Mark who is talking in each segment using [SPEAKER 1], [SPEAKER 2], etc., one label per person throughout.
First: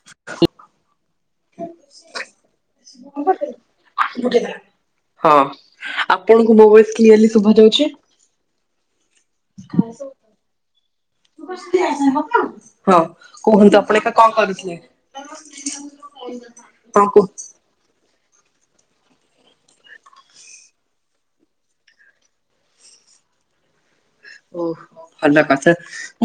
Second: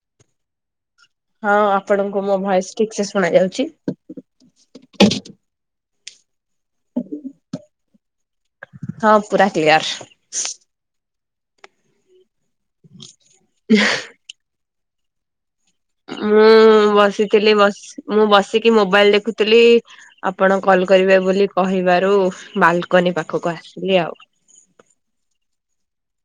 [SPEAKER 1] [inaudible]
[SPEAKER 2] ହଁ ଆପଣଙ୍କୁ ମୋ ଭଏସ ଠିକ ସେ ଶୁଣା ଯାଉଛି?
[SPEAKER 1] [unintelligible] ହଁ ଆପଣଙ୍କୁ ମୋ ବଏସ କ୍ଲିଅର୍ଲି ଶୁଭା ଯାଉଛି?
[SPEAKER 2] ହଁ ପୁରା କ୍ଲିୟର।
[SPEAKER 1] [unintelligible] ହଁ କୁହନ୍ତୁ ଆପଣ ଏବେ କଣ କରୁଥିଲେ?
[SPEAKER 2] ମୁଁ
[SPEAKER 1] ହଁ କୁହ
[SPEAKER 2] ବସିଥିଲି ବସ୍ ମୁଁ ବସିକି ମୋବାଇଲ ଦେଖୁଥିଲି। ଆପଣ କଲ କରିବେ ବୋଲି କହିବାରୁ ବାଲକନି ପାଖକୁ ଆସିଲି ଆଉ।
[SPEAKER 1] ଓ ଭଲ କଥା।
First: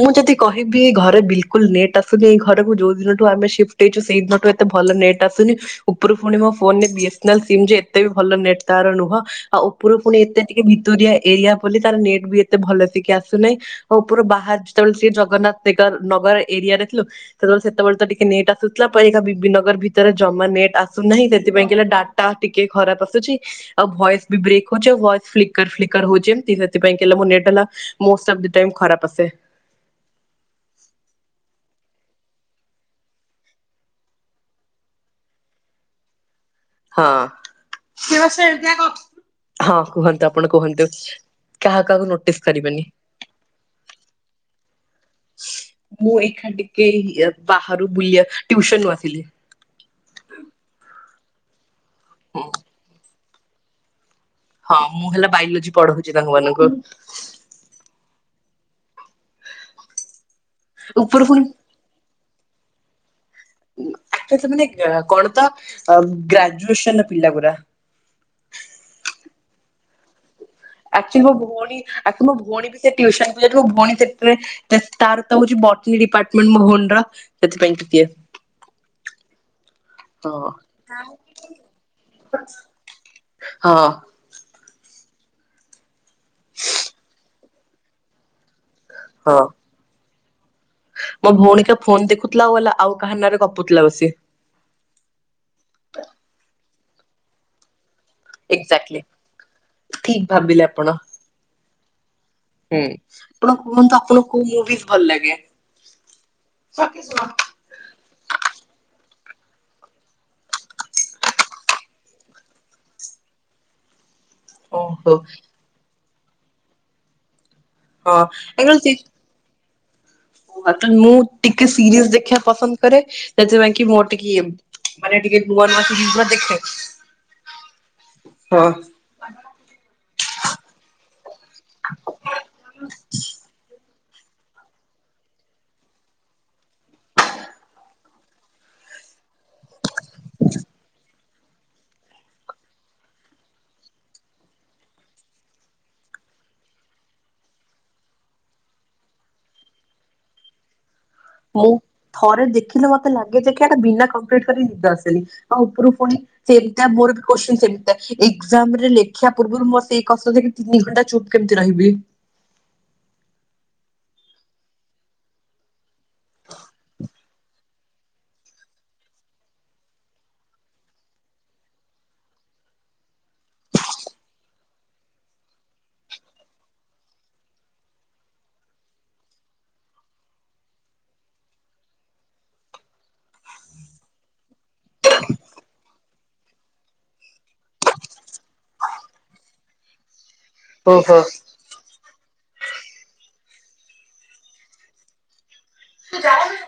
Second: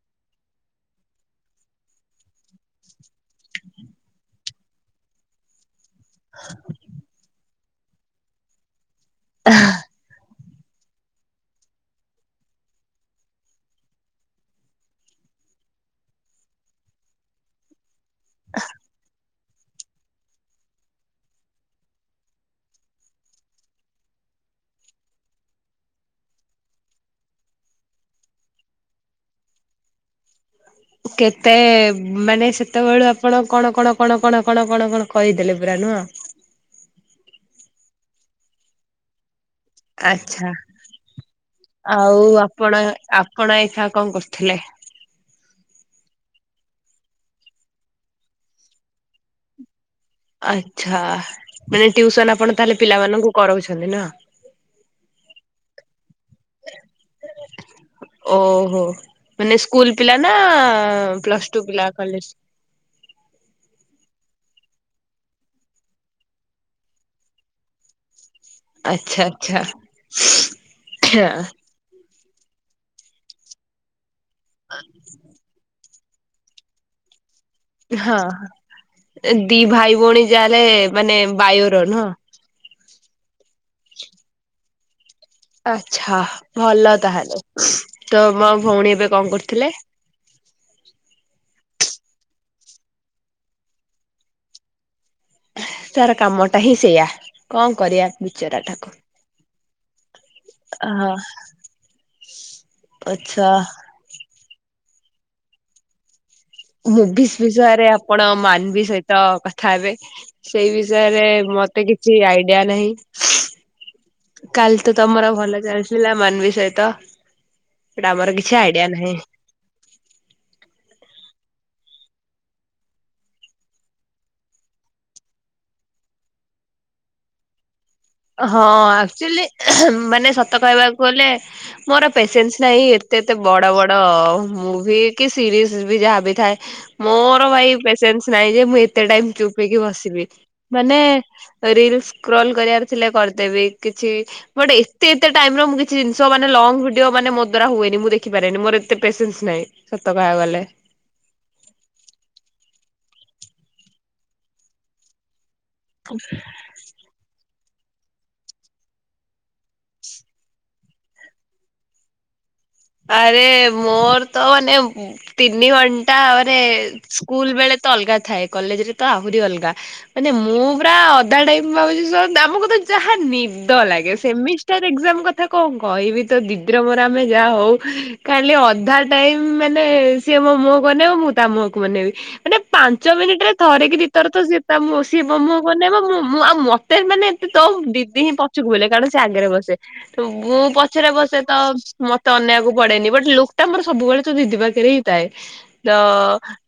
[SPEAKER 1] ମୁଁ ଯଦି କହିବି, ଏ ଘରେ ବିଲକୁଲ ନେଟ୍ ଆସୁନେଇ ଏ ଘରକୁ ଯୋଉ ଦିନଠୁ ଆମେ ସିପ ପ୍ଟ ହେଇଚୁ ସେଇ ଦିନଠୁ ଏତେ ଭଲ ନେଟ୍ ଆସୁନି, ଉପରୁ ପୁଣି ମୋ ଫୋନରେ B S N L sim ଯେ ଏତେ ବି ଭଲ ନେଟ ୱର ତାର ନୁହଁ। ଆଉ ଉପରୁ ପୁଣି ଏତେ ଟିକେ ଭିତୁରିଆ ଏରିଆ ବୋଲି ତାର ନେଟ୍ ବି ଏତେ ଭଲ ନେଟ ଟିକେ ଆସୁନେଇ, ଆଉ ଓପୁର ବାହାର ଯେତେବେଳେ ଶ୍ରୀ ଜଗନ୍ନାଥ ନଗ ନଗର ଏରିଆରେ ଥିଲୁ। ସେତେବେଳେ ସେତେବେଳେ ତ ଟିକେ ନେଟ୍ ଆସୁଥିଲା, ପର ଏଇନା ବି ବି ନଗର ଭିତ୍ [unintelligible] ନେଟ ଆସୁନାହିଁ, ସେଥିପାଇଁ କହିଲେ ଡାଟା ଟିକେ ଖରାପ ଆସୁଛି। ଆଉ ଭଏସ୍ ବି ବ୍ରେକ୍ ହଉଚି ଆଉ ଭଏସ ଫ୍ଲିକର୍ ଫ୍ଲିକର୍ ହଉଛି, ଏମତି ସେଥିପାଇଁ କି ହେଲା ମୋ ନଟ ହେଲା ମୋଷ୍ଟ ଅଫ୍ ଦ ଟାଇମ ଖରାପ ଆସେ।
[SPEAKER 2] କେତେ ମାନେ ସେତେବେଳୁ ଆପଣ କଣ କଣ କଣ କଣ କଣ କଣ କଣ କହିଦେଲେ ପୁରା ନୁହଁ।
[SPEAKER 1] ହଁ ସେ ଵା [unintelligible] କୁହନ୍ତୁ
[SPEAKER 2] ଆଚ୍ଛା
[SPEAKER 1] ଆପଣ କୁହନ୍ତୁ? କାହା କାହାକୁ
[SPEAKER 2] ଆଉ
[SPEAKER 1] ନୋଟିସ
[SPEAKER 2] ଆପଣ
[SPEAKER 1] କରିବେନି
[SPEAKER 2] ଆପଣ ଏଇଖାଁ କଣ କରୁଥିଲେ?
[SPEAKER 1] ମୁଁ ଏଖାଁ ଟିକେ ବାହାରୁ ବୁଲିବା ଟିଉସନ ରୁ ଆସିଲି।
[SPEAKER 2] ଆଛା ମାନେ ଟ୍ୟଉସନ ଆପଣ ତାହେଲେ ପିଲାମାନଙ୍କୁ କରଉଛନ୍ତି ନା?
[SPEAKER 1] ହଁ ମୁଁ ହେଲା ବାଇଲୋଜି ପଢଉଚି ତାଙ୍କ ମାନଙ୍କୁ।
[SPEAKER 2] ଓହୋ ମାନେ ସ୍କୁଲ୍ ପିଲାନା ଅ
[SPEAKER 1] ଉପର ପୁଣି
[SPEAKER 2] ପ୍ଲସ୍ ଟୁ ପିଲା କଲେଜ୍।
[SPEAKER 1] ଆକ୍ଚୁଆଲି ସେମାନେ କଣତ ଅ ଗ୍ରାଜୁଏସନ୍ ପିଲା ଗୁରା।
[SPEAKER 2] ଆଚ୍ଛା ଆଚ୍ଛା।
[SPEAKER 1] ଆକ୍ଚୁଲି
[SPEAKER 2] ଆଚ୍ଛା
[SPEAKER 1] ମୋ ଭଉଣୀ ଆକୁ ମୋ ଭଉଣୀକୁ ସେ ଟିଉସନକୁ ଯାଇଚି ମୋ ଭଉଣୀ ସେଥିରେ ତା ତାରତ ହଉଚି ବଟନୀକ ଡିପାର୍ଟମେଣ୍ଟ ମୋ ଭୋଉଣୀର।
[SPEAKER 2] ହଁ ଦି ଭାଇ ଭଉଣୀ
[SPEAKER 1] ହଁ
[SPEAKER 2] ଯାହେଲେ ମାନେ ବାୟୋର ନୁହଁ।
[SPEAKER 1] ହଁ।
[SPEAKER 2] ଆଚ୍ଛା ଭଲ ତାହେଲେ ତମ ଭଉଣୀ ଏବେ କଁ
[SPEAKER 1] ହଁ
[SPEAKER 2] କରୁଥିଲେ?
[SPEAKER 1] ମୋ ଭଉଣୀକେ ଫୋନ୍ ଦେଖୁଥିଲା ଆଉ ଗଲା ଆଉ କାହା ନାଁରେ ଗପୁଥିଲା ବସି।
[SPEAKER 2] ତାର କାମଟାହିଁ ସେଇୟା କଣ କରିବା। ବିଚରା ଟାକୁ
[SPEAKER 1] ଏଗ୍ଜାଟଲୀ ଠିକ୍ ଭାବିଲେ
[SPEAKER 2] ଅ
[SPEAKER 1] ଆପଣ। ହୁଁ
[SPEAKER 2] ଆଚ୍ଛା
[SPEAKER 1] ଆପଣ କୁହନ୍ତୁ ଆପଣଙ୍କୁ କୋଉ ମୁଭିସ୍ ଭଲ ଲାଗେ?
[SPEAKER 2] ମୁଭିସ୍ ବିଷୟରେ ଆପଣ ମାନଭି ସହିତ କଥା ହେବେ। ସେଇ ବିଷୟରେ ମତେ କିଛି ଆଇଡିଆ ନାହିଁ। କାଲିତ
[SPEAKER 1] ଓହୋ
[SPEAKER 2] ତମର ଭଲ ଚାଲିଥିଲା ମାନବିି ସହିତ। ଏଇଟା
[SPEAKER 1] ହଁ
[SPEAKER 2] ଆମର କିଛି
[SPEAKER 1] ଆକଚୁଆଲି ସେ
[SPEAKER 2] ଆଇଡିଆ ନାହିଁ।
[SPEAKER 1] [unintelligible] ମୁଁ ଟିକେ ସିରିଏଲ୍ ଦେଖିବା ପସନ୍ଦ କରେ ସେଥିପାଇଁକି ମୋର ଟିକେ ମାନେ ଟିକେ ନୂଆ ନୂଆ ଫିଲ୍ମ ପୁରା ଦେଖେ।
[SPEAKER 2] ଅଁ ହଁ ଆକ୍ଚୁଆଲି ମାନେ ସତ କହିବାକୁ ଗଲେ ମୋର ପେସେନ୍ସ ନାହିଁ ଏତେ ଏତେ ବଡ଼ ବଡ଼ ମୁଭି କି ସିରିଏସବି ଯାହାବି ଥାଏ ମୋର ଭାଇ ପେସେନ୍ସ ନାଇଁଯେ ମୁଁ ଏତେ ଟାଇମ୍ ଚୁପ୍ ହେଇକି ବସି ଥିବି ମାନେ ରିଲସ୍ ସ୍କ୍ରୋଲ୍ କରିବାର ଥିଲେ କରିଦେବି କିଛି ବଟ୍ ଏତେ ଏତେ ଟାଇମର ମୁଁ କିଛି ଜିନିଷ ମାନେ ଲଙ୍ଗ ଭିଡ଼ିଓ ମାନେ ମୋ ଦ୍ୱାରା ହୁଏନି ମୁଁ ଦେଖିପାରେନି ମୋର ଏତେ ପେସନ୍ସ ନାହିଁ। ସତ କହିବାକୁ ଗଲେ।
[SPEAKER 1] ମୁଁ ଥରେ ଦେଖିଲେ ମତେ ଲାଗେଯେ ଦେଖିବା ଏଟା ବିନା କମ୍ପ୍ଲିଟ କରି ନିଦ ଆସେନି ଆଉ ଉପରୁ ପୁଣି ସେଇଟା [unintelligible] ଏକ୍ଜାମରେ ଲେଖିବା ପୂର୍ବରୁ ମତେ କଷ୍ଟଯେ ତିନି ଘଣ୍ଟା ଚୁପ୍ କେମିତି ରହିବି।
[SPEAKER 2] ଆରେ ମୋରତ ମାନେ ତିନି ଘଣ୍ଟାରେ ସ୍କୁଲ୍ ବେଳେତ ଅଲଗା ଥାଏ କଲେଜରେତ ଆହୁରି ଅଲଗା ମାନେ ମୁଁ ପୁରା ଅଧା ଟାଇମ୍ ଭାବୁଚି ଆମକୁତ ଯାହା ନିଦ ଲାଗେ ସେମିଷ ର ଏଗ୍ଜାମ୍ କଥା କଣ କହିବି ତ ଦିଦିର ମୋର ଆମେ ଯାହା ହଉ ଖାଲି ଅଧା ଟାଇମ୍ ମାନେ ସିଏ ମୋ ମୁହଁକୁ ଅନେଇବ ମୁଁ ତା ମୁହଁକୁ ଅନେଇବି। ମାନେ ପାଞ୍ଚ ମିନିଟରେ ଥରେକି ଦି ଥରତ ସିଏ ତା ମୁ ମୁଁ ମୁଁ ଆଉ ମ ମାନେ ଏତେ ତୋ ଦିଦି ହିଁ ପଛକୁ ବଲେ କାରଣ ସେ ଆଗରେ ବସେ ମୁଁ ପଛରେ
[SPEAKER 1] ଓହୋ।
[SPEAKER 2] ବସେତ ମତେ ଅନେଇବାକୁ ପଡ଼େନି ବଟ୍ ଲୁକ୍ ଟା ଆମର ସବୁବେଳେ ତୋଦିଦି ପାଖରେହିଁ ଥାଏ। ତ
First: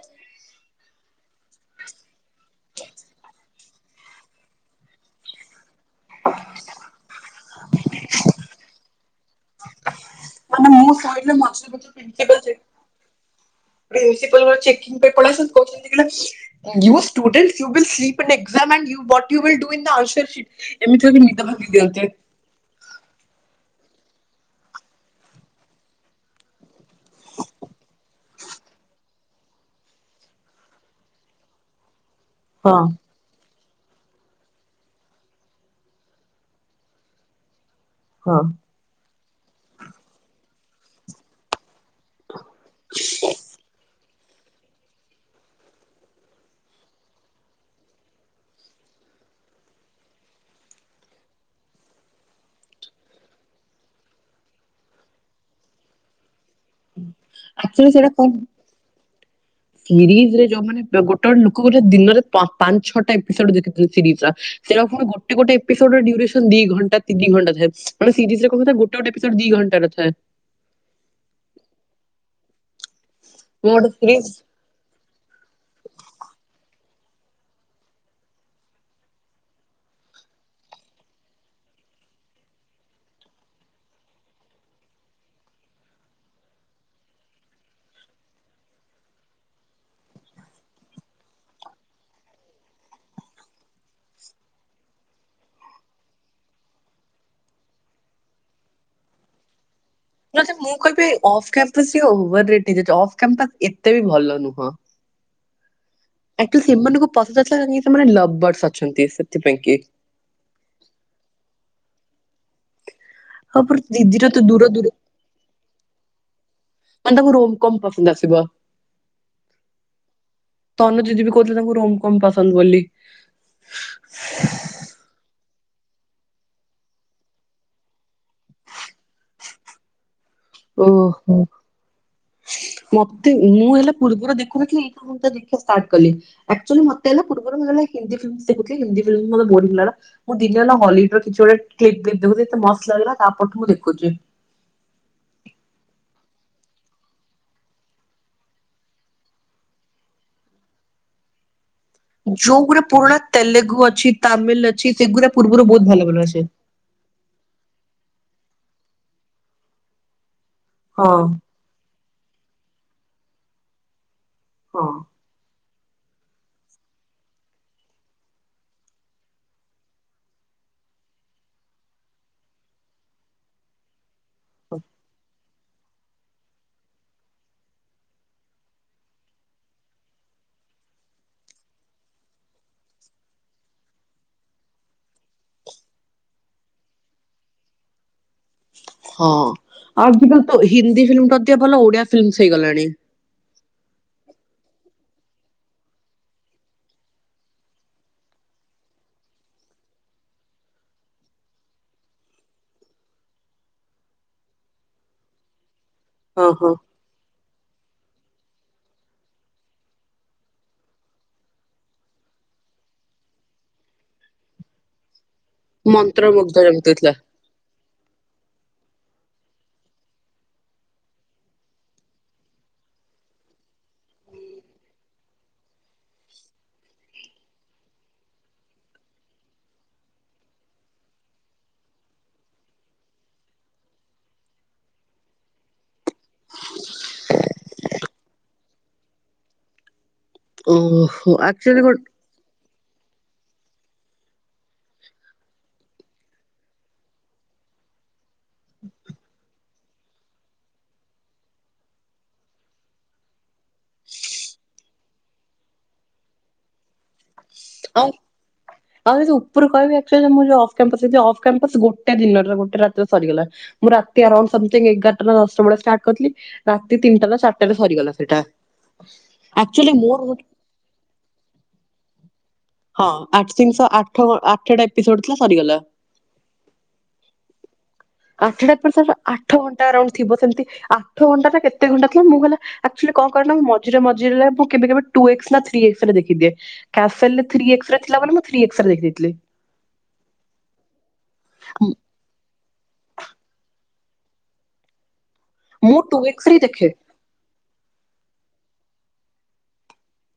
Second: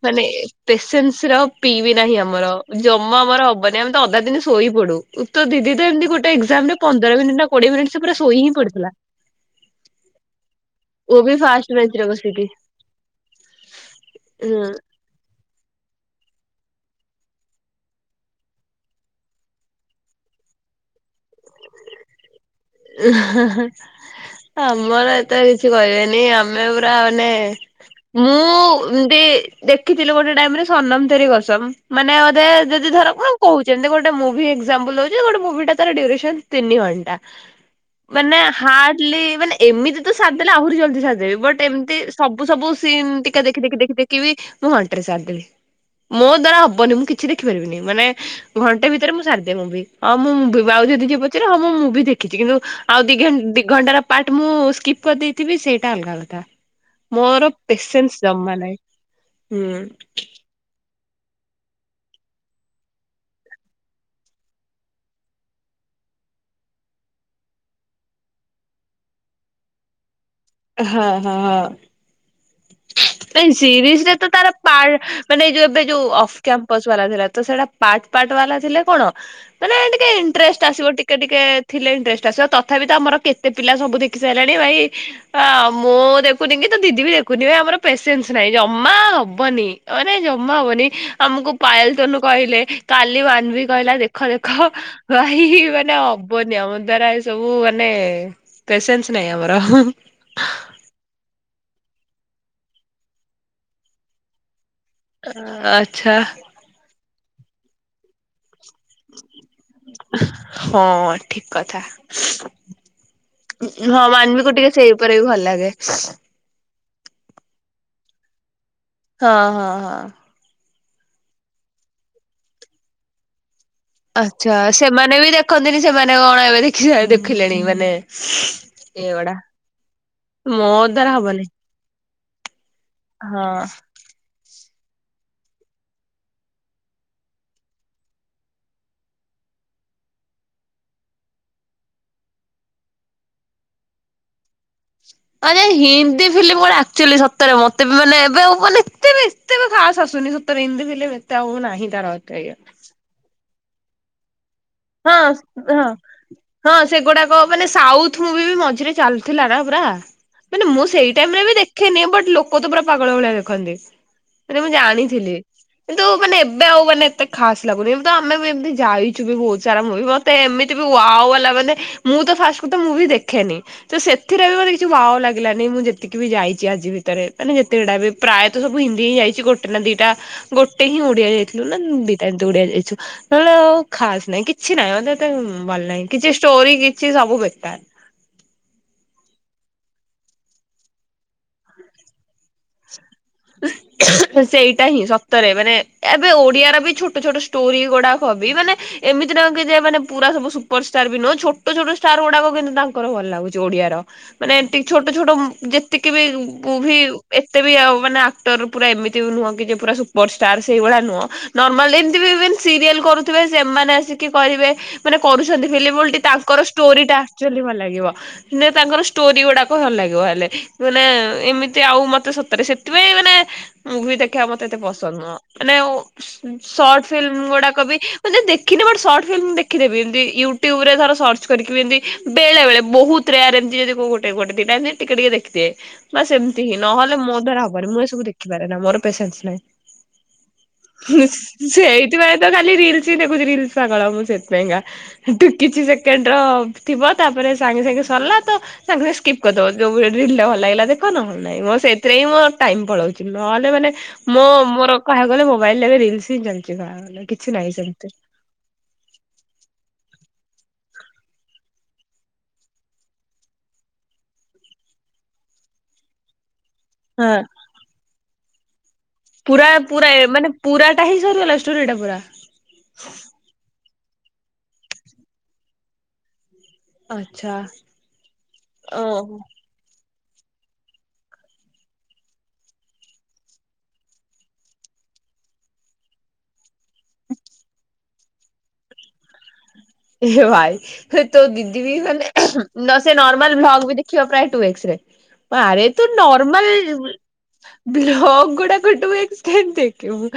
[SPEAKER 2] ମାନେ ପେସେନ୍ସର ପି ବି ନାହିଁ ଆମର ଜମା ଆମର ହବନି ଆମେତ ଅଧା ଦିନ ଶୋଇପଡ଼ୁ। ତ ଦିଦିତ ଏମିତି ଗୋଟେ ଏକ୍ଜାମରେ ପନ୍ଦର ମିନିଟ୍ ନା କୋଡ଼ିଏ ମିନିଟ୍ ସେପାରା ଶୋଇହିଁ ପଡ଼ିଥିଲା।
[SPEAKER 1] ମାନେ ମୁଁ ସଇଲେ
[SPEAKER 2] ମୁଁବି
[SPEAKER 1] ମଝିରେ
[SPEAKER 2] ଫାଷ୍ଟ
[SPEAKER 1] ମଝିରେ
[SPEAKER 2] ବେଞ୍ଚରେ
[SPEAKER 1] ପ୍ରିନ୍ସିପାଲ
[SPEAKER 2] ବସିକି
[SPEAKER 1] ଚେ ପ୍ରିନ୍ସିପାଲ ମ୍ୟାମ୍
[SPEAKER 2] ହୁଁ।
[SPEAKER 1] ଚେକିଙ୍ଗ୍ ପାଇଁ ପଳେଇ ଆସନ୍ତି। ୟୁଷ୍ଟୁଡଣ୍ଟୟୁଲ୍ ସ୍ପନ୍ ଏକ୍ସାମ ଆଣ୍ଡ ୟୁଟ ୟୁଲ୍ ଡ ନ୍ ଦ ଆନ୍ସରଟ ଏମିତିରେବି ନିଦ ଭାଙ୍ଗି ଦିଅନ୍ତେ।
[SPEAKER 2] ଆମର ଏତେ କିଛି କହିବେନି ଆମେ ପୁରା ମାନେ ମୁଁ ଦି ଦେଖିଥିଲି ଗୋଟେ ଟାଇମରେ ସନମ ତେରି କସମ୍। ମାନେ ଅଧେ
[SPEAKER 1] ହଁ
[SPEAKER 2] ଯଦି ଧରକୁ କହୁଛନ୍ତି ଗୋଟେ ମୁଭି ଏକ୍ଜାମପୁଲ୍ ହଉ ଗୋଟେ ମୁଭିଟା ତାର ଡ୍ୟୁରେକ୍ସନ୍ ତିନି ଘଣ୍ଟା। ମାନେ
[SPEAKER 1] ହଁ
[SPEAKER 2] ହାର୍ଡଲି ମାନେ ଏମିତି ତ ସାରି ଦେଲେ ଆହୁରି ଜଲଦି ସାରିଦେବି ବଟ ଏ ମିତି ସବୁ ସବୁ ସିନ୍ ଟିକେ ଟିକେ ଦେଖି ଦେଖି ଦେଖି ଦେଖି ବି ମୁଁ ଘଣ୍ଟାରେ ସାରିଦେବି। ମୋ ଦ୍ଵାରା ହବନି ମୁଁ କିଛି ଦେଖିପାରିବିନି ମାନେ ଘଣ୍ଟେ ଭିତରେ ମୁଁ ସାରିଦିଏ ମୁଭି ଆଉ କିଏ ପଚାରେ ହଁ ମୁଁ ମୁଭି ଦେଖିଛି କିନ୍ତୁ ଆଉ ଦି ଦି ଘଣ୍ଟାର ପାର୍ଟ ମୁଁ ସ୍କିପ୍ କରିଦେଇଥିବି ସେଇଟା ଅଲଗା କଥା। ମୋର
[SPEAKER 1] ଆକ୍ଚୁଆଲି ସେଇଟା
[SPEAKER 2] ପେସେନ୍ସ
[SPEAKER 1] କଣ
[SPEAKER 2] ଜମା ନାହିଁ। ହୁଁ।
[SPEAKER 1] ସିରିଜରେ ଯୋଉ ମାନେ ଗୋଟେ ଲୋକ ଗୋଟେ ଦିନରେ ପାଞ୍ଚ ଛଅଟା ଏପିସୋଡ଼ ଦେଖି ଦେଉଛି ସିରିଜର। ସେ ଗୋଟେ ଗୋଟେ ଏପିସୋଡ ଡ୍ୟୁରେସନ୍ ଦି ଘଣ୍ଟା ତିନି ଘଣ୍ଟା ଥାଏ ମାନେ ସିରିଜରେ କଥା ଗୋଟେ ଗୋଟେ ଏପିସୋଡ୍ ଦି ଘଣ୍ଟାର ଥାଏ।
[SPEAKER 2] ହଁ ହଁ ହଁ ନାଁ
[SPEAKER 1] ମୁଁ ଗୋଟେ
[SPEAKER 2] ସିରିଜରେ
[SPEAKER 1] ସିରିଜ
[SPEAKER 2] ତ ତାର ପାଲ୍‌ ମାନେ ଯୋଉ ଏବେ ଯୋଉ ଅଫକପସ୍ ବାଲା ଥିଲା ତ ସେଟା ପାଟ ପାଟ ବାଲା ଥିଲେ କଣ ମାନେ ଟିକେ ଇଣ୍ଟରେଷ୍ଟ ଆସିବ ଟିକେଟିକେ ଥିଲେ ଇଣ୍ଟରେଷ୍ଟ ଆସିବ ତଥାପି ତ ଆମର କେ ତେ ସେ ପିଲା ସବୁ ଦେଖି ସାରିଲାଣି ଭାଇ। ମୋ ଦେଖୁନି କି ତୋ ଦିଦି ବି ଦେଖ କ ଆମର ପେସେନ୍ସ ନାଇଁ ଜମା ହବନି ନାଇ ଜମା ହବନି। ଆମକୁ ପାୟଲ, ତନୁ କହିଲେ କାଲି ମାନବୀ କହିଲା ଦେଖ ଦେଖ। ଭାଇ ମାନେ ହବନି ଆମ ଦ୍ଵାରା ଏ ସବୁ ମାନେ ପେସେନ୍ସ ନାହିଁ ଆମର।
[SPEAKER 1] କହିବ ଅଫ୍ କେମ୍ପସ ଅଫ୍ କେମ୍ପସ୍ ଏତେ ବି ଭଲ ନୁହଁ।
[SPEAKER 2] ଆଚ୍ଛା।
[SPEAKER 1] ସେମାନଙ୍କୁ ପସନ୍ଦ ନ ଥିଲା କାହିଁକି ସେମାନେ ଲଭର୍ସ୍‌ ଅଛନ୍ତି ସେଥିପାଇଁ କି
[SPEAKER 2] ହଁ ଠିକ୍ କଥା।
[SPEAKER 1] ତାପରେ
[SPEAKER 2] ହଁ
[SPEAKER 1] ଦିଦିର ତ
[SPEAKER 2] ମାନବିକୁ
[SPEAKER 1] ଦୂର
[SPEAKER 2] ଟିକେ
[SPEAKER 1] ଦୂର
[SPEAKER 2] ସେବ କରିବାକୁ ବି ଭଲ ଲାଗେ
[SPEAKER 1] ମାନେ ତାକୁ ରୋମକମ୍ ପସନ୍ଦ ଆସିବ
[SPEAKER 2] ହଁ ହଁ ହଁ
[SPEAKER 1] ତନୁଦିଦି ବି କହୁଥିଲେ ତାଙ୍କୁ ରୋମଫମ୍ ପସନ୍ଦ ବୋଲି
[SPEAKER 2] ଆଚ୍ଛା ସେମାନେ ବି ଦେଖନ୍ତିନି ସେମାନେ କଣ ଏବେ ଦେଖି ଦେଖିଲେଣି ମାନେ ଏଗୁଡା
[SPEAKER 1] [inaudible]
[SPEAKER 2] ମୋ ଦ୍ଵାରା
[SPEAKER 1] ଓହୋ
[SPEAKER 2] ହବନି
[SPEAKER 1] ମତେ
[SPEAKER 2] ହଁ
[SPEAKER 1] ମୁଁ ହେଲେ ପୂର୍ବରୁ ଦେଖୁନଥିଲି ମୁଁ ତ ଦେଖିବା ଷ୍ଟାର୍ଟ କଲି ଆକ୍ଚୁଲି ମତେ ହେଲା ପୂର୍ବରୁ ହିନ୍ଦୀ ଫିଲ୍ମ ଦେଖଥିଲେ ହିନ୍ଦୀ ଫିଲ୍ମ ମୋ ବହୁତ ଭଲ ଲାଗିଲା। ମୁଁ ଦିନ ହେଲା ହଲିଡ ର କିଛି ଗୋଟେ କ୍ଖଛିତେ ମସ୍ତ ଲାଗିଲା ତାପଟ ମୁଁ ଦେଖୁଛି
[SPEAKER 2] ଆରେ ହିନ୍ଦୀ ଫିଲ୍ମ ଗୋଟେ ଆକ୍ଚୁଆଲି ସତରେ ମତେ ବି ମାନେ ଏବେ ହବନି ଏତେ ବି ଏତେ ବି ଖାସ୍ ଆସୁନି ସତରେ ହିନ୍ଦୀଫିଲ୍ମ ଏତେ ଆଉ ନାହିଁ ତାର ଏତେ ଏଇ
[SPEAKER 1] ଯୋଉଗୁରା ପୁରୁଣା ତେଲୁଗୁ ଅଛି ତାମିଲ ଅଛି
[SPEAKER 2] ହଁ
[SPEAKER 1] ସେଗୁଡା ପୂର୍ବରୁ ବହୁତ
[SPEAKER 2] ହଁ
[SPEAKER 1] ଭଲ ଭଲ ଆସେ
[SPEAKER 2] ହଁ ସେଗୁଡାକ ମାନେ ସାଉଥ ମୁଭି ବି ମଝିରେ ଚାଲୁଥିଲା ନା ପୁରା ମାନେ ମୁଁ ସେଇ
[SPEAKER 1] ହଁ।
[SPEAKER 2] ଟାଇମରେ ବି ଦେଖେନି ବଟ ଲୋକ ତ ପୁରା ପାଗଳ ଭଳିଆ ଦେଖନ୍ତି। ଏଟା ମୁଁ ଜାଣିଥିଲି। କିନ୍ତୁ ମାନେ ଏବେ ଆଉ ମାନେ ଏତେ ଖାସ୍‌ ଲାଗୁନି ଏତ ଆମେ ବି ଏମିତି ଯାଇଛୁ ବି ବହୁତ୍‌ ସାରା ମୁଭି ମତେ ଏମିତି ବି ୱାଓ଼ ବାଲା ମାନେ ମୁଁ ତ ଫାଷ୍ଟ କଥା ମୁଭି ଦେଖେନି ସେ ସେତ ଏଥିରେ ବି କିଛି ୱାଓ ଲା ମୁଁ ଯେତିକି ବି ଯାଇଛି ଆଜି ଭିତରେ ମାନେ ଯେତକଗୁଡା ବି ପ୍ରାୟଃ ସବୁ ହିନ୍ଦୀ ହିଁ ଯାଇଛି ଗୋଟେ ନା ଦିଟା ଗୋଟେ ହିଁ ଓଡିଆ ଯାଇଥିଲୁ ନା ଦିଟା ଏମିତି ଓଡିଆ ଯାଇଛୁ ନହେଲେ ଆଉ ଖାସ୍ ନହିଁ କି କିଛି ନହିଁ ମତେ ତ ଭଲ ନାହିଁ କିଛି ଷ୍ଟୋରି କିଛି ସବୁ ବେକାର୍।
[SPEAKER 1] ହଁ ଆଉ ଆଜିକାଲି ତ ହିନ୍ଦୀ ଫିଲ୍ମ ଟା ଅଧିକ ଭଲ ଓଡିଆ ଫିଲ୍ମସ୍‌ ହେଇଗଲାଣି।
[SPEAKER 2] [unintelligible] ସେଇଟା ହିଁ ସତରେ ମାନେ ଏବେ ଓଡିଆର ବି ଛୋଟ ଛୋଟ ଷ୍ଟୋରି ଗୁଡାକ ହବି ମାନେ ଏମିତି ନା କି ମାନେ ପୁରା ସବୁ ସୁପରଷ୍ଟାର୍ ବି ନୁହ ଛୋଟଛୋଟ ଷ୍ଟାର୍ ଗୁଡାକ କିନ୍ତୁ ତାଙ୍କର ଭଲ ଲାଗୁଛି ଓଡିଆର। ମାନେ ଏମତି ଛୋଟଛୋଟ ହୁମ୍ ଯେତିକି ବି
[SPEAKER 1] ହଁ ହଁ।
[SPEAKER 2] ମୁଭି ଏତେ ବି ଆ ମାନେ ଆକ୍ଟର ପୁରା ଏମିତି ବି ନୁହଁ କି ଯେ ପୁରା ସୁପରଷ୍ଟାର୍ ସେଇଭଳିଆ ନୁହଁ ନର୍ମାଲ୍ ଏମିତି ସିରିଏଲ୍ କରୁଥିବେ ସେମାନେ ଆସି କରିବେ ମାନେ କରୁଛନ୍ତି ଫିଲମ ଓଲ୍ଟି
[SPEAKER 1] ମନ୍ତ୍ରମୁଗ୍ଧ
[SPEAKER 2] ତାଙ୍କର
[SPEAKER 1] ଯେମିତି
[SPEAKER 2] ଷ୍ଟୋରୀ
[SPEAKER 1] ଥିଲା
[SPEAKER 2] ଟା ଆକ୍ଚୁଆଳୀ ଭଲ ଲାଗିବ। ତାଙ୍କର ଷ୍ଟୋରି ଗୁଡାକ ଭଲ ଲାଗିବ ହେଲେ ମାନେ ଏମିତି ଆଉ ମତେ ସତରେ ସେ ସେଥିପାଇଁ ମାନେ ମୁଭି ଦେଖିବା ମତେ ଏତେ ପସନ୍ଦ ନୁହଁ ମାନେ ସର୍ଟ ଫିଲ୍ମ ଗୁଡାକ ବି ଦେଖିନେ ବଟ ସର୍ଟ ଫିଲ୍ମ ଦେଖିଦେବି ଏମିତି ୟୁଟୁବ ୟୁଟୁବରେ ଥର ସର୍ଚ କରିକି ଏମତି ବେଳେବଳେ ବହୁତ ରେୟରେ ଏମିତି ଯିଉ ଗୋଟେଗୋଟେ ଦିଟା ଏମତି ଟିକେଟିକେ ଦେଖିଦିଏ। ବାସ୍‌ ଏମିତି ହିଁ ନହେଲେ ମୋ ଦ୍ୱାରା ହବନି ମୁଁ ଏସବୁ ଦେଖିପାରେନା ମୋର ପେସେନ୍ସ ନାହିଁ।
[SPEAKER 1] ଓହୋ
[SPEAKER 2] ସେ
[SPEAKER 1] ଆକ୍ଚୁଆଲି ଗୋଟେ
[SPEAKER 2] ସେଇଥିପାଇଁ ତ ଖାଲି ରିଲସ ହିଁ ଦେଖୁଛି ରିଲସ ପାଗଳ ମୁଁ ସେଥିପାଇଁକା। ଠୁ କିଛି ସେକେଣ୍ଡ ର ଥିବ ତାପରେ ସାଙ୍ଗେ ସାଙ୍ଗେ ସରିଲା ତ ସାଙ୍ଗେ ସାଙ୍ଗେ ସ୍କିପ କରିଦବ ଯୋଉ ରିଲ୍ ଟା ଭଲ ଲାଗିଲା ଦେଖ ନହେଲେ ନାହିଁ ମୋ ସେଥିରେ ହିଁ ମ ଟାଇମ ପଳଉଛି ନହେଲେ ମାନେ ମୋ ମୋର କହିବାକୁ ଗଲେ ମୋବାଇଲରେ ହିଁ ରିଲ୍ସ ଚାଲିଛି କହିବାକୁ ଗଲେ କିଛି ନାହିଁ
[SPEAKER 1] ଆଉ
[SPEAKER 2] ସେମିତି।
[SPEAKER 1] ଆଉ ଯଦି ଉପରୁ କହିବି ଏକ୍ଟୁଆଲି ଅଫ୍ କ୍ୟାମ୍ପସ ଯଦି ଅଫ୍ କ୍ୟାମ୍ପସ ଗୋଟେ ଦିନରେ ଗୋଟେ ରାତିରେ ହିଁ ସରିଗଲା। ମୁଁ ରାତି ଆରାଉଣ୍ଡ ସମଥିଙ୍ଗ ଏଗାରଟା ନା ଦଶଟା ବେଳେ ଷ୍ଟାର୍ଟ କରିଥିଲି ରାତି ତିନିଟା ନା
[SPEAKER 2] ହଁ
[SPEAKER 1] ଚାରିଟାରେ ସରିଗଲା ସେଇଟା।
[SPEAKER 2] ପୁରା
[SPEAKER 1] ଆକ୍ଚୁଆଲି
[SPEAKER 2] ପୁରା
[SPEAKER 1] ମୋର ହଁ
[SPEAKER 2] ମାନେ ପୁରା ଟା ହିଁ ସରିଗଲା ଷ୍ଟୋରିଟା ପୁରା।
[SPEAKER 1] ହଁ ଆଠି ଆଠ ଆଠଟା ଏପିସୋଡ ଥିଲା ସରିଗଲା।
[SPEAKER 2] ଆଚ୍ଛା
[SPEAKER 1] ଆଠଟା ପସ
[SPEAKER 2] ଓହୋ।
[SPEAKER 1] ଆଠ ଘଣ୍ଟା ତା ଆରାଉଣ୍ଡୁ ଥିବ ସେମିତି ଆଠ ଘଣ୍ଟା ଟା କେତେ ଘଣ୍ଟା ଥିଲା ମୁଁ ଗଲା ଆକ୍ଚୁଆଲି କଣ କର ନା ମୁଁ ମଝିରେ ମଝିରେ ମୁଁ କେବେ କେବେ ଟୁ ଏକ୍ସ ନା ଥ୍ରୀ ଏକ୍ସରେ ଦେଖିଦିଏ। କ୍ୟାସେଲେ। ଥ୍ରୀ ଏକ୍ସରେ ଥିଲା ବୋଲି ମୁଁ ଥ୍ରୀ ଏକ୍ସରେ ଦେଖି ଦେଇଥିଲି।
[SPEAKER 2] ଏ ଭାଇ ତୋ ଦିଦି ବି ମାନେ ନାଁ ସେ ନର୍ମାଲ ଭ୍ଲଗ ବି ଦେଖିବ ପ୍ରାୟ ଟୁ ଏକ୍ସ ରେ। ଆରେ
[SPEAKER 1] ମୁଁ
[SPEAKER 2] ତୁ
[SPEAKER 1] ଟୁ ଏକ୍ସ ରେ
[SPEAKER 2] ନର୍ମାଲ
[SPEAKER 1] ଦେଖେ।
[SPEAKER 2] ଭ୍ଲଗ ଗୁଡ଼ାକ ଟୁଏକ୍ସ୍ ରେ କେମିତି ଦେଖିବୁ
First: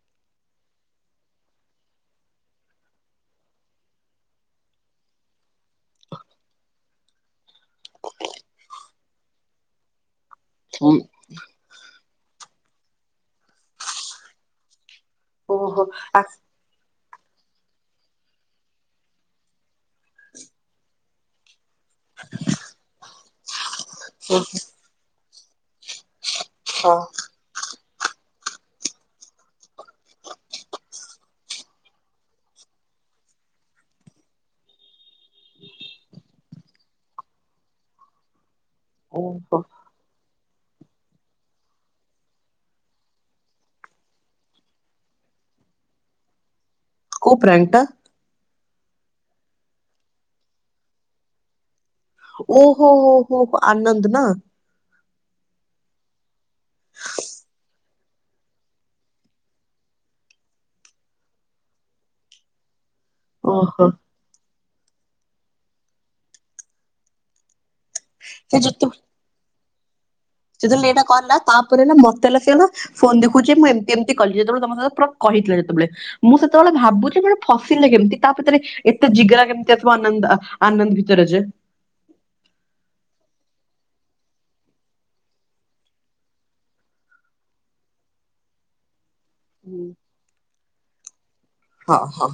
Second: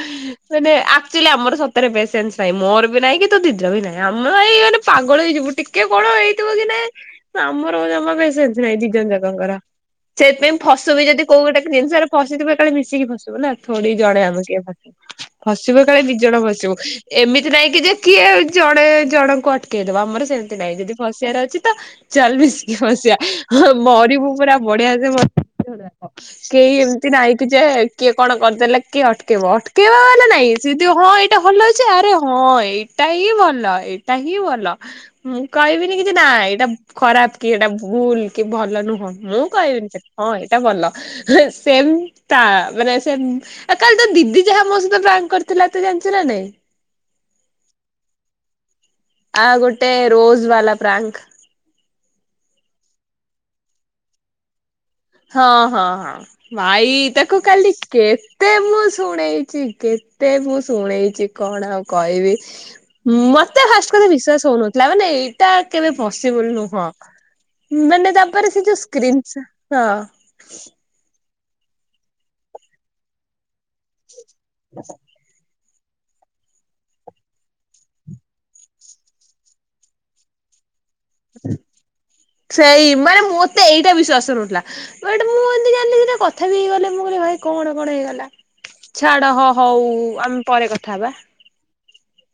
[SPEAKER 2] ମାନେ ଆକ୍ଚୁଆଲି ଆମର ସ ତାର ପ୍ସେସେନ୍ସ୍ ମୋର ବି ନାହିଁ କି ତୋ ଦିଦର ବି ନାହିଁ ଆଉ ହଁ ଏଇ ଏ ଗୋଟେ ପାଗଳ ହେଇଯିବୁ ଟିକେ କଣ ହେଇଥିବ କି ନାଇଁ ଆମର ଜମା ପ୍ସେସେନ୍ସ୍ ନାହିଁ ଦି ଜଣ ଯାଙ୍କକର ସେଥିପାଇଁ ଫସିବୁ ଯଦି କୋଉ ଗୋଟେ ଜିନିଷରେ ଫସିଥିବୁ ଏକାବେଳେ ମିଶିକି ଫସିବୁ ନା ଥୋଡି ଜଣେ ଆମେ କିଏ ଫସିବୁ। ଫସିବ କାଳେ ଦି ଜଣ ଫସିବୁ ଏମିତି ନାଇଁ ଯେ କିଏ ଜଣେ ଜଣଙ୍କୁ ଅଟେକେଇଦବା ଆମର ସେମିତି ନାହିଁ ଯଦି ଫସିବାର ଅଛି ତ ଚାଲ୍ ମିଶି କି ଫସିବା ମରିବୁ ପୁରା ବଢିଆ ସେ ମର କେହି ଏମିତି ନାଇଁ କି କି ଯେ କିଏ କଣ କରିଦେଲେ କିଏ ଅଟକେଇବ ଅଟକେଇବାର ନାଇଁ ସେ ଯଦି ହଁ ଏଇଟା ଭଲ ଅଛି ଆରେ ହଁ ଏଇ ଏଇଟା ହିଁ ଭଲ ଏଇ ଏଇଟା ହିଁ ଭଲ ମୁଁ କହିବିନି କିଛି ନା ଏଇଟା ଖରାପ କି ଏଇଟା ଭୁଲ କି ଭଲ ନୁହଁ ହଁ ମୁଁ
[SPEAKER 1] ଓହୋ
[SPEAKER 2] କହିବିନି ସେଟ୍ ହଁ ଏଇଟା ଭଲ ସେମଟା ମାନେ ସେମ କାଲି ତୋ ଦିଦି ଯାହା ମୋ ସହିତ ପ୍ଲାନ୍ କରିଥିଲା ତୁ ଜାଣିିଚୁ ନା ନାଇଁ?
[SPEAKER 1] କୋଉ ପ୍ରାଙ୍କଟା?
[SPEAKER 2] ଆ ଗୋଟେ ରୋଜ୍ ବାଲା ପ୍ରାଙ୍କ୍।
[SPEAKER 1] ଓହୋ ଓହୋ ଆନନ୍ଦ ନା।
[SPEAKER 2] ହଁ ହଁ ହଁ। ଭାଇ ତାକୁ କାଲି କେତେ ମୁଁ ଶୁଣେଇଚି କେତେ ମୁଁ ଶୁଣେଇଚି। କଣ ଆଉ କଇବି। ମତେ
[SPEAKER 1] ଓହୋ
[SPEAKER 2] ହାଷ୍ଟ୍ କରି ବିଶ୍ୱାସ ହଉନଥିଲା ମାନେ ଟା କେବେ ପସିବୁଲ ନୁହଁ ମାନେ ତାପରେ ସେ ଯୋଉ ସ୍କ୍ରିନ୍ ସଟ୍ ହଁ।
[SPEAKER 1] ଯେତେବେଳେ ଏଟା କଲା ତାପରେ ନା ମତେ ହେଲେ ସେ ଫୋନ ଦେଖୁଚି ମୁଁ ଏମ୍ ଏମିତି କଲି ଯେତେବେଳେ ତମ ସାଙ୍ଗରେ ପୁରା କହିଥିଲେ ଯେତେବେଳେ କି ମୁଁ ସେତେବେଳେ ଭାବୁଚି ମାନେ ଫସିଲେ କେମିତି ତା ଭିତରେ ଏତେ ଜିଗାରା କେମିତି ଆସିବ ଆନନ୍ଦା ଆନନ୍ଦ ଭିତରେ ଯେ
[SPEAKER 2] ସେଇ ମାନେ ମୋତେ ଏଇଟା ବିଶ୍ୱାସ ରଉନଥିଲା। ବଟ ମୁଁ ଯଦି ଜାଣିଲି ସେଟା କଥା ବି ହେଇଗଲେ ମୁଁ କହିଲି ଭାଇ କଣ କଣ ହେଇଗଲା ଛାଡ ହଁ। ହଉଉ ଆମେ ପରେ କଥା ହବା।
[SPEAKER 1] ହଁ ହଉ।